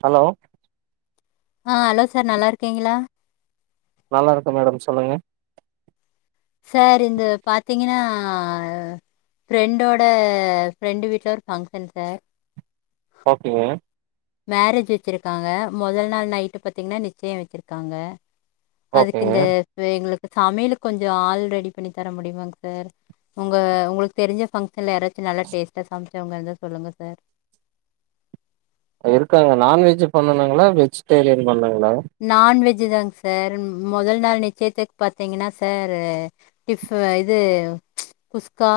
Hello ஆஹ் hello sir நல்லா இருக்கீங்களா நல்லா இருக்கு மேடம் சொல்லுங்க சார் இந்த பாத்தீங்கன்னா ஃப்ரெண்டோட ஃப்ரெண்ட் வீட்டுல ஒரு ஃபங்க்ஷன் சார் ஓகேங்க மேரேஜ் வச்சிருக்காங்க முதல் நாள் நைட்டு பாத்தீங்கன்னா நிச்சயம் வச்சிருக்காங்க அதுக்கு ஓகேங்க இந்த எங்களுக்கு சமையலு கொஞ்சம் ஆள் ரெடி பண்ணி தர முடியமாங்க சார் உங்க உங்களுக்கு தெரிஞ்ச பங்க்ஷன்ல யாராச்சும் நல்லா டேஸ்டா சமைச்சவங்க இருந்தா சொல்லுங்க சார் இருக்காங்க நான்வெஜ் பண்ணனுங்களா வெஜிடேரியன் பண்ணாங் நான்வெஜ் இது தாங்க சார் முதல் நாள் நிச்சயத்துக்கு பாத்தீங்கன்னா சார் இது குஸ்கா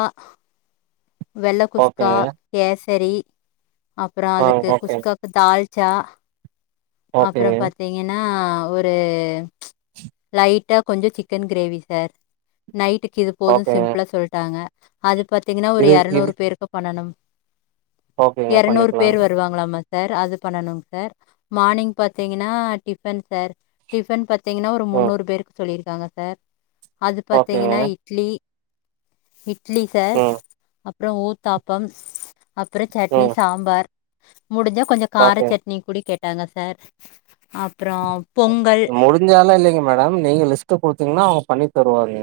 வெள்ளக் குஸ்கா ஓகேங்க கேஸ் சரி அப்புறம் ஆ அதுக்கு ஓகே குஸ்கா தால் ச அப்பறோ ஓகேங்க பாத்தீங்கன்னா ஆஹா ஒரு லைட்டா கொஞ்சம சிக்கன் கிரேவி சார் நைட்டுக்கு இது போதும் ஓகேங்க சிம்பிளா சொல்ட்டாங்க அது பத்தி பார்த்தீங்கன்னா ஒரு இது இது எரநூறு பேருக்கு பண்ணனும் ஓகேங்க எறநூறு பண்ணிக்கலா பேர் வருவாங்களாமா சார் அது பண்ணனுங் சார் மார்னிங் பாத்தீங்கன்னா டிஃபன் சார் டிபன் த்தங்கன்னா ஒரு ம் முன்னூறு பேருக்கு சொல்லிருக்கு [unintelligible] சார் அது ஓகேங்க பாத்தீங்கன்னா இட்லி [inaudible] இட்லி சார் ம் அப்றம் ஊத்தாப்பம் அப்புறம் சட்னி ம் சாம்பார் [inaudible] முடிஞ்ச கொஞ்சம் கார ஓகே சட்னி [unintelligible] [unintelligible] சார் அப் முடிஞ்சாலா இல்லைங்க மேடம் நீங்க லிஸ்ட் கொடுத்தீங்கன்னா பண்ணி தருவாங்க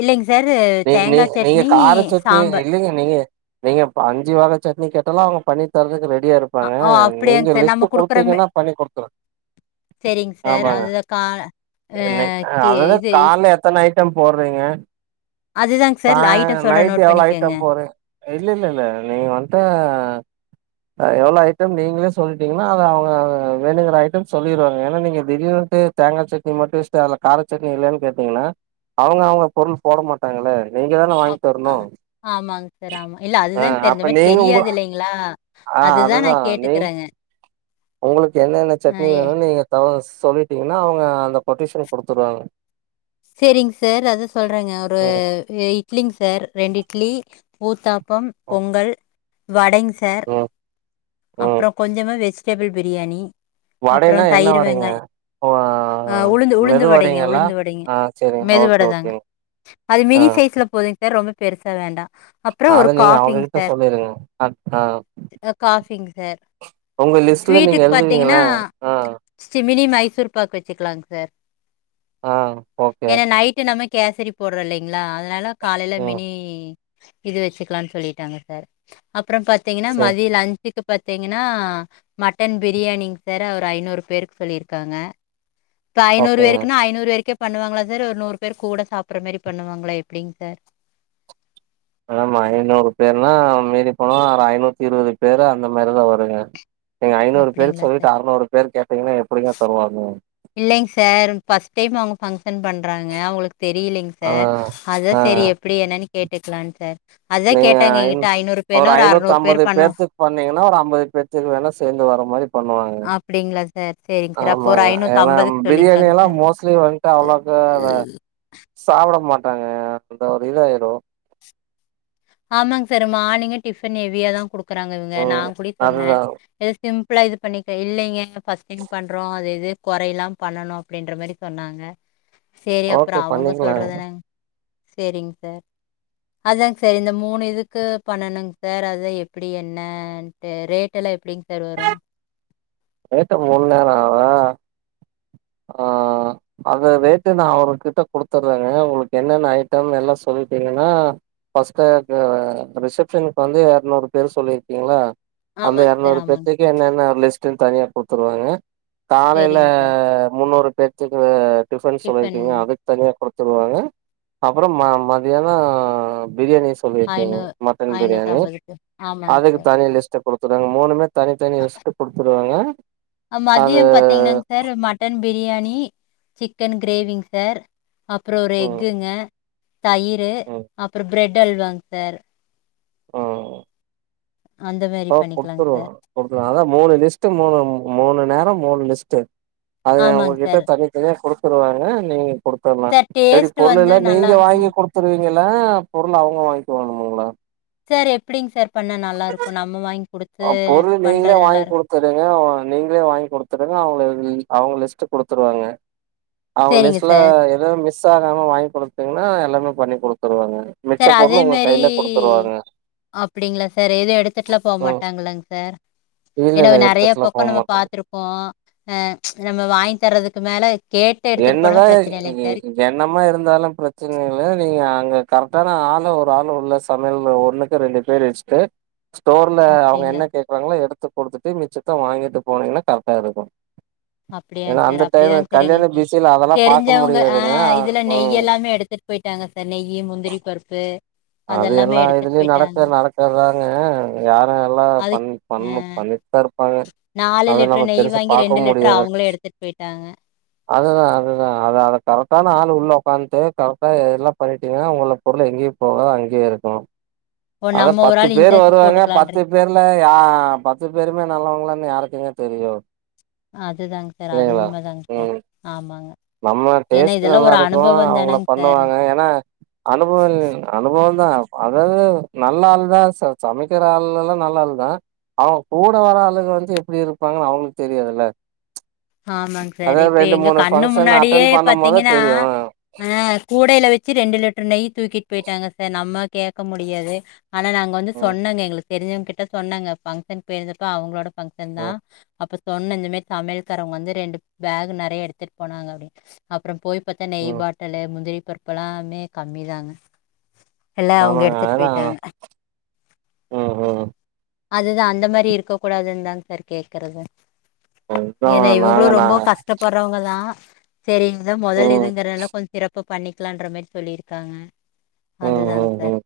இல்லைங்க சார் நீ நீ தேங்கா நீங்க சட்னி, கார சட்னி சாம்பார். இல்லைங்க நீங்க நீங்க அஞ்சு வகை சட்னி கேட் எல்லா அவங்க பண்ணிதர்றதுக்கு ரெடி ரெடியா அ இருப்பாங்க ஓ அப்படியாங்க நீங்க சார் நம்ம லிஸ்ட் குடுக்குற மெ குடுத்தீங்கன்னா பண்ணி குடுத்துட்றே சரிங்க சார் அது கா அஹ் கே இது ச் டம் போடுறீங்க சார் ச ஐட்டம் சொல்றேன் நைட்டு நோட் எவ்ளோ பண்ணிக்கோங்க. ஐட்டம் போற இல்ல இல்ல இல்ல நீங்க வன்ட்டு எவ்ளோ ஐட்டம் நீங்களே சொல்ட்டீங்கன்னா அத அவங்க அத வேணுங்குற ஐட்டம் சொல்லிருவாங்க ஏன்னா நீங்க திடீர்னுட்டு தேங்கா சட்னி மட்டு வெச்ட்டு அத்ல கார சட்னி இல்லலன் கேட்டீங்கன்னா அவங்க அவ்ங்க பொருள் போட மாட்டாங்கல்ல நீங்க தான அ வாங்கி தரணு ஆமாங்க சார் ஆமா இல்ல ஆ அதுதாங்க சார் அப்ப இந்த மாதிரி நீங்க உங்க தெரியாது இல்லைங்களா ஆ அதுதா நா நீ கேட்டுக்கிறங்க உங்களுக்கு என்னென சட்னி வேணும்னு நீங்க தாஸ் சொல்லிட்டீங்கன்னா அவங்க அந்த கொட்டேஷன் குடுத்துருவாங்க சரிங்க சார் அத சொல்றேங்க ஒரு ம் இட்லிங்க சார் ரெண்டு இட்லி ஊத்தாப் பம் பொங்கல் வடங் சார் ம் ம் அப்றோ கொஞ்சமா வெச் டேபிள் பிரியாணி அப்றோ வடைனா என்ன தயிர் வடைங்க வெங்காய் ஓ அஹ் உளுந்து உளுந்து மெது வடைங்க வடைங்களா உளுந்து வடைங்க ஆ செரிங்க ஓகே மெதுவடைதாங்க ஓகேங்க அது ஆ மினி சைஸ்ல போதுங்சார் ரொம்ப பெருசா வேண்டா அப்றோ அத ஒரு நீங்க காஃபிங் அவங்ககிட்ட சார் சொல்லிருங்க ஆ பிங்க் சார் உங்க லிஸ்ட்ல நீங்க ஸ்வீட்டுக்கு எழுதுவீங்கள பாத்தீங்கன்னா ஆ மினி மைசூர் பாக் வச்சுக்லாங்க சார் ஆ ஓகே ஏன்னா நைட்டு நம்ம கேசரி போட்றோ இல்லைங்களா அதனால காலைல ம் மினி இது வெச்சுக்லான் சொல்லிட்டாங்க சார் அப்றொ பாத்தீங்கன்னா செரி மதியொ லன்ச்சுக் கு பாத்தீங்கனா மட்டன் பிரியாணிங் சார் ஒரு ஐநூறு பேருக்கு சொல்லிருக்காங்க இப்ப ஐநூறு ஓகேங்க வேருக்குன்னா ஐநூறு வேருக்கே பண்ணுவாங்ளா சார் ஒரு நூறு பேர் கூட சாப்புர்ற மேரி பண்ணுவாங்களா எப்டிங் சார் ஆமா ஐநூறு பேர்னா மீறி போனா ஒரு ஐநூத்தி இருவது பேரு அந்த மாரிதா வருங்க நீங்க ஐநூறு பேருக் அப்டிங்களா சார் சொல்லிட்டு அறுநூறு பேருக் கேட்டீங்கனா எப்பிடிங்க தருவாங்க இல்லைங் சார் ஃபஸ்ட் டைம் அவுங்க ஃபங் எர்ன் பண்றாங்க அவங்களுக்கு தெரிலங்க ஆ சார் ஆ அதான் சேரி எப்புடி என்னனு கேட் டுக்லான் சார் அதா நீங்க கேட்டாங்க எங்கிட்ட ஐநூறு பேர்னா ஒரு ஐநூத்து அறநூறு பேர் அம்பது பண்ணு பேத்தக்கு பன்னீங்கன்னா ஒரு அம்பது பேத்துக்கு வேணா சேந்து வர மாரி பண்ணுவாங்க அப்டிங்ளா ஆமாங்க ஏனா பிரியாணி சொல்லிக்கலாங் எல்லா சார் மோஸ்ட்லி வன்ட்டு அவ்ளோக்கா சாப்ட மாட் டாங்க அந்த ஒரு இதாயிரு ஆமாங் சார் மார்னிங்கு டிஃபன் ஹெவியாதா குடுக் குறாங்க இவுங்க நா ம். கூடயு சொன்ன அதுதான். எதாது சிம் ப்ளா இது பண்ணிக்க இல்லைங்க ஃபஸ்ட் டைம் பண்றோ அத இது கொறை இல்லாம பண்ணணு அப்படின்ற மாரி சொன்னாங்க சேரி அப்புற ஓகே அவுங்க பண்ணிக்கலாங்க. சொல்றதான செரிங்க சார் அதாங் சார் இந்த மூணு இதுக்கு பண்ணணுங் சார் அதா எப்புடி என்னன்ட்டு ரேட் எல்லா எப்டிங் சார் வரு ரேட்டு மூணு நேரம் ஆக ஆஹ அது ரேட்டு நான் அவரு கிட்ட குடுத்துற்றங்க உங்களுக்கு என்னென்ன ஐட்டம் எல்லாம் சொல்லிட்டீங்கன்னா ஃபர்ஸ்ட்டு க ரிசப்ஷனுக்கு வந்து எரநூறு பேர் சொல்லிருக்கீங்களா அந்த ஆமாங்க சார், எரநூறு ஆமாங்க பேத்துக்கு சார். என்னென்ன லிஸ்ட் த்துன் தனியா குத்துருவாங்க காலைல சரிங்க சார். முன்னூறு பேர்த்துக்கு டிபன் டிஃபன் சொல்லிருக்கீங்க அதுக் தனியா குடுத் தருவாங்க அப்புற ம மதியான பிரியாணி சொல்லிருக்கிங்க ஐநூ மட்டன் பிரியாணி ஆமாங்க அதுக்கு சார். தனி லிஸ்ட் குடு சோ நாங்க மூணுமே தனித்தனி லிஸ்ட்டு தருவாங்க அ மதியம் பாத்தீங்கன்னாங்க சார் மட்டன் பிரியாணி சிக் சிக்கன் கிரேவிங் சார் அப்புறம் ஒரு ம் எக்குங்க தயிரு ம் அப்பற பிரெட் டல் வாங்க சார் ம் அந்த மாரி ஓ பண்ணிக்கலாங்க குடுத்துருவோ சார். குடுத்துருவோ அதான் மூணு லிஸ்ட் மூணு மூணு நேரம் மூணு லிஸ்ட்டு அது உங்க ஆமாங்க கிட்ட சார். தனி தனியா குடுத் உடுவாங்க நீங்க கொடுத்தர்லா சார் எப்டி டேஸ்ட் வந்து பொருளெல்ல நல்லா நீங்க வாங்கி இருக்கணுங்க. குடுத்தூர்வி நீங்கல்ல பொருள் அவுங்க வாங்கிக்குவாங்களா சர் எப்டிங் சர் பண்ண நல்லா இருக்கு நம்ம வாங்கி குடுத் ஒ பொருள் நீங்ளே வாங்கி குடுத்துறீங்க நீங்களே வாங்கி் குடுத்துருங்க அவங்லே அவங்க லிஸ்ட் குடுத்துருவாங்க அவங்க சரிங்க சார். லிஸ்ட்ல எது மிஸ் ஆகாம வாங்கி குடுக் பாத்தீங்ன்னா எல்லாமே பண்ணி குடுத்துருவாங்க மிச்ச சார் அதே பொருள் உங்க மேரி கையில குடுத்துருவாங்க. அப்டிங்களா சார் எதுவு எடுத்துட்டுலா ம். போமாட்ட ங்களா சார் இல்ல ஏனா இல்ல நெறைய எடுத்துட்டுலாம் பக்கோ போ நம்ம மாட்டேன். பாத்திருக்கோ ஆ நம்ம வாங்கி தரதுக்கு மேல கேட்டு எடுத்துட்டு போனா என்னதா பிரச்சன இல்லைங்க எ சார் என்னமா இருந்தாலு பிரச்சன இல்ல நீங்க அங்க கரக் டானா ஆள ஒரு ஆள் உள்ள சமையல்ல ஒன்னுக்கு ரெண்டு பேரு வச்சுட்டு ஸ்டோர்ல அவுங்க அப்டிங்களா என்ன கேக்குறாங்ளோ எடுத்து குடுத்துட்டு மிச்சத்த வாங்கி எ [unintelligible] போனீங்னா கரெக்டா இருக்கு அப்டியாங்க் சர் அப்டிதாங்க சர் எங்களுக்கு பிஸில அதெல்லாம் பாக்க தெரிஞ்சவங்க ஆ முடியாதுங்க. இதுல அ நெய் ம். எல்லாமே எடுத் எடுத்துட்டு போய்ட்டாங்க சர் நெய்யி முந்திரி பருப்பு அது அதெல்லாமே எல்லா எடுத்துட்டு இதுலயு போயிட்டாங்க நடக்க நடக்கதாங்க யாரு எல்லா அதுக் பண்ணி அ பண்ணு பண்ணி தா நாலு லிட்டரு நெய் வாங்கி ரெண்டு லிட்டரு முடியாது அவங்களே எடுத்துட் போய்ட்டாங்க அதுதா அதுதா அது அத கரெக்டான ஆள் உள்ள ஒக்காந்து கரெக்டா எல்லா பண்ணிட்டீங்ன்னா உங்கள பொருள் எங்கயு போக அங்யே இருக்கு ஓ அதா நம்ம ஒரு பத்து ஆள் பேரு இன்சார்ஜ் வருவாங்க பத்து போட்டுக்கலான்றீங்க பேர்ல யா பத்து பேருமே நல்லவங்ளானு யாருக்கு என்ன தெரியோ அதுதாங்க் சர் அது உண்மதாங்க் சர் ம் ஆமாங்க நம்ம ஏன்னா டேஸ்ட் இதெல்லாம் நல்லா ஒரு இருக்கு அனுபவம் அவங்கள தானங்க சார் பண்ணுவாங்க ஏனா அனுபவ அனுப இப்பவு தா அதாவுது நல்ல ஆள் தா சார் சமைக்கிற ஆளுல்லா நல்ல ஆளு தா அவுங் கூட வர ஆளுங்க வந்து எப்டி இருப்பாங்னு அவுங்களு தெரியாதில்ல ஆமாங் சார் இப்ப எங்க இன்னு ஃபங்க்ஷன் முன்னாடியே அட்டன் பண்ணும் போது பாத்தீங்கனா தெரியு ஆ ஆ கூடையில வச்சு ரெண்டு லிட்டர் நெய் தூக்கிட்டு போய்ட்டங்க சார் நம்ம கேக்க முடியாது ஆனா நாங்க வந்து ம் சொன்னங்க எங்களுக்கு தெரிஞ்சவங்க கிட்ட சொன்னங்க பங்க்ஷன் போயிருந்தப்ப அவங்ளோட ஃபங்க்ஷன் தா ம் அப்ப ச் சொன்ன இந்த மாரி சமயல் வீட்டுக்காரவங்க வந்து ரெண்டு பேக் நறைய எடுத்துட்டு போனாங்க அப்டி அப்புற போய் பாத்த நெய் ம் பாட்டிலு முந்திரி பருப்புபெல்லாமே கம்மிதாங்க எல்லா அவங்க ஆமாங்க எடுத்துட்டு அதெல்லா போயிட்டாங்க ம் ம் அதுதா அந்த மாரி இருக்க கூடாதுன்னு தாங்க சார் கேக்குறது அதுதா ஏன்னா இவங்களு நாங்க நா ரொம்ப கஷ்டப்பட்றவங்க தா [unintelligible] முதல ம் இதுங்கறனால கொஞ்ச சிறப்பா பண்ணிக்கலான்ற மாரி சொல்லியிருக்காங்க ம் அதுதாங்க ம் சார் ம்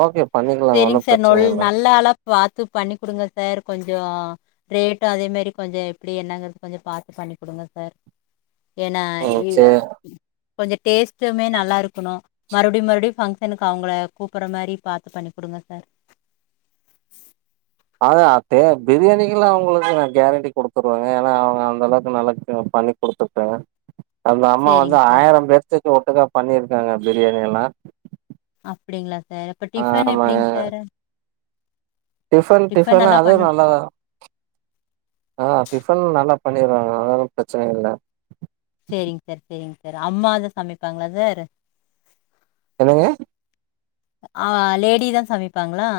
ஓகே பண்ணிக்கலாங்க ஒன்னு சேரிங்க சார் பிரச்சன நொல் இல்ல நல்ல ஆள பாத்து பண்ணி கொடுங்க சார் கொஞ்சோ ரேட் அதே மாரி கொஞ்ச எப்படி என்னங்கறது கொஞ்ச பாத்து பண்ணி கொடுங்க சார் ஏன்னா ம் சேரி கொஞ்ச டேஸ்ட்டுமே நல்லா இருக்கணு மறுபடி மறுபடி பங்க்ஷனுக்கு அவங்கள கூப்பற மாரி பாத்து பண்ணி கொடுங்க சார் அத அத்து பிரியாணில்லா அவங்களுக்கு நான் கேரண்டி கொடுத்துருவேங்க ஏன்னா அவங்க அந்த அளவுக்கு நல்லா பண்ணி கொடுத்துருக்க அந்த அம்மா வந்து சேரிங்க சார் ஆயிரம் பேர்த்க்கு ஒட்டுக்கா பண்ணியிருக்காங்க பிரியாணி எல்லா அப்படிங்களா சார் அப்ப டிஃபன் ஆமா எப்படிங்க சார் டிஃபன் டிஃபன் எல்லா அதுவு பண்ண நல்லதா ஆஹ் டிஃபன் நல்லா பண்ணிறாங்க அது ஒன்னு பிரச்சன இல்ல செரிங் சார் செரிங் சார் அம்மாதா சமைப்பாங்ளா சார் என்னங்க ஆ லேடிதா சமைப்பாங்களா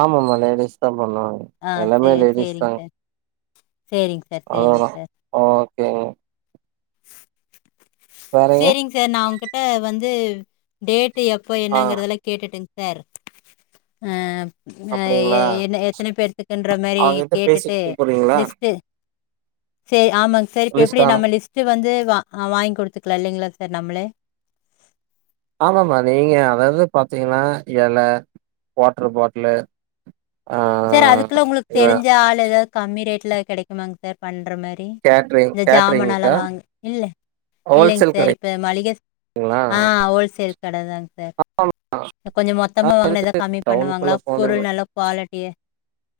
ஆமா மா லேடிஸ் தான் பண்ணுவாங்க ஆ சே எல்லாமே லேடிஸ் சேரிங் தாங்க சார் சேரிங் சார் சேரிங் அதோதா சார் [unintelligible] வேறங்க சேரிங்க சார் நான் அவங்ககிட்ட வந்து டேட் எப்போ ஆ என்னங்கறதல்லா கேட்டுட்டு சார் ஹ ஆ அப்டிங்களா என்ன எத்தனை பேத்துக்குன்ற மாரி அவங்ககிட்ட கேட்டுட்டு பேசிட்டு கூப்புறீங்களா லிஸ்ட்டு சேரி ஆமாங்க சார் இப்ப எப்படி லிஸ்ட் ஆனா நம்ம லிஸ்ட்டு வந்து ஆ வாங்கி கொடுத்துட்டு ப்ல்லைங்களா சார் நம்மளே ஆமாமா நீங்க அதாது பாத்திங்கனா எல வாட்ரு பாட்டிலு ஆ சார் அதுக்லா உங்ளுக்கு இவ தெரிஞ்ச ஆள் எதாது கம்மி ரேட்ல கெடைக்குமாங் சார் பண் ற மாரி கேட்ரிங் இந்த ஜாமானெலா கேட்ரிங்க்கா வாங்க இல்ல இல்லைங் ஹோல்சேல் சார் இப்ப மளிக கடைக்குங்களா ஆ, ஹோல்சேல் கட தாங் சார் கொஞ்ச ஆ மொத்தமா வாங்னா எதா கம்மி பண்ணுவாங்ளா டவுனுக்குள்ள போனீங்க பொருள் நல்ல குவாலி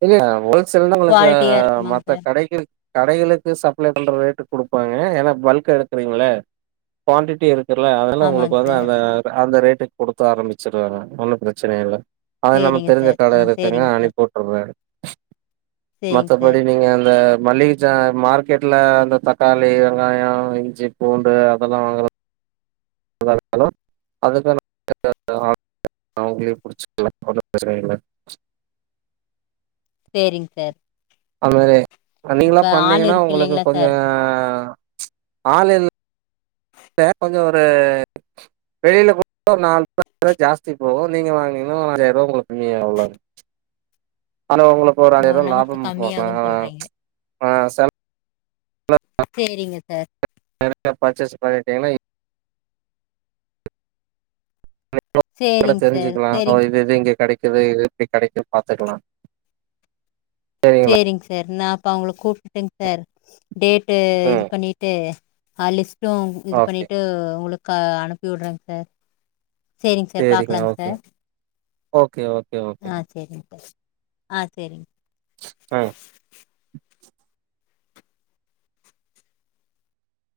இல்ல ஹோல்சேல்னா உங்களுக்கு இருக்குமாங்க மத்த சார் கடைகள் கடைகளுக்கு சப்ளை பண்ற ரேட்டுக் குடுப்பாங்க ஏனா பல்க்கா எடுக்கறிங்கள குவாண்டிட்டி இருக் தெர்ல அதால உங்களுக்கு ஆமாங்க வந்து சார் அந்த அந்த ரேட் ரேட்டுக் குடுக்க ஆரம்பிச்சிருவாங்க ஒன்னு பிரச்சனை இல்ல அது நம்ம சரிங்க தெரிஞ்ச சார் கட ஆ இருக்குங்க சரிங்க சார் அனிப்புட் [unintelligible] சரிங்க மத்தபடி சார் நீங்க அந்த மள்ளிக ஜா மார்க்கெட்ல அந்த தக்காளி வெங்காயோ இஞ்சி பூண்டு அதெல்லா வாங்கற [inaudible] அவங்களயே புடிச்சுக்லா ஒண்ணு பிரச்சன இல்ல சேரிங் சார் [unintelligible] நீங்களா அப்போ ஆள் பண்ணிங்னா இருக்கு உங்களுக்கு இல்லைங்களா கொஞ்ச சார் ப்ச் ஆன்லைன்ல் இப்ப கொஞ்சோ ஒரு வெளில குடுத்தா ஒரு நாலு ரூபா ஜாஸ்தி போகு நீங்க வாங்குனீங்கன்னா ஒரு அஞ்சாயிர ரூபா உங்களுக்கு [unintelligible] அவ்ளோதா ஆனா உங்களுக்கு ஒரு ஓ ஆயிரரூபா நமக்கு லாபம் பாக்கலா கம்மியாகும்னு அ சொல்கிறீங்க ஆ, சல் சேரிங்க சார் நெறயா பர்ச்சேஸ் பண்ணிடீங்கன்னா இப் சரிங்க சார் தெரிஞ்சுக்கலா சரிங்க இது இது இங்க கெடைக்கு க்குது இது எப்டி கெடைக்கு பாத்துக்கலா சரிங்களா? செரிங்க சார் நாப் அப்ப அவுங்கள கூப்ட்டுங் சார் டேட்டு இது ம் பண்ணிட்டு ஹாலிஸ் அப்றோ இது ஓகே. பண்ணிட்டு உங்களுக்கு கா, அனுப்பி விடுறேங் சார் சேரிங்க சார் சரிங்க பாக்கலாங்க okay. Sir okay, okay, okay. ஆ சேரிங்க சார் ஆ சேரிங்க. ஆ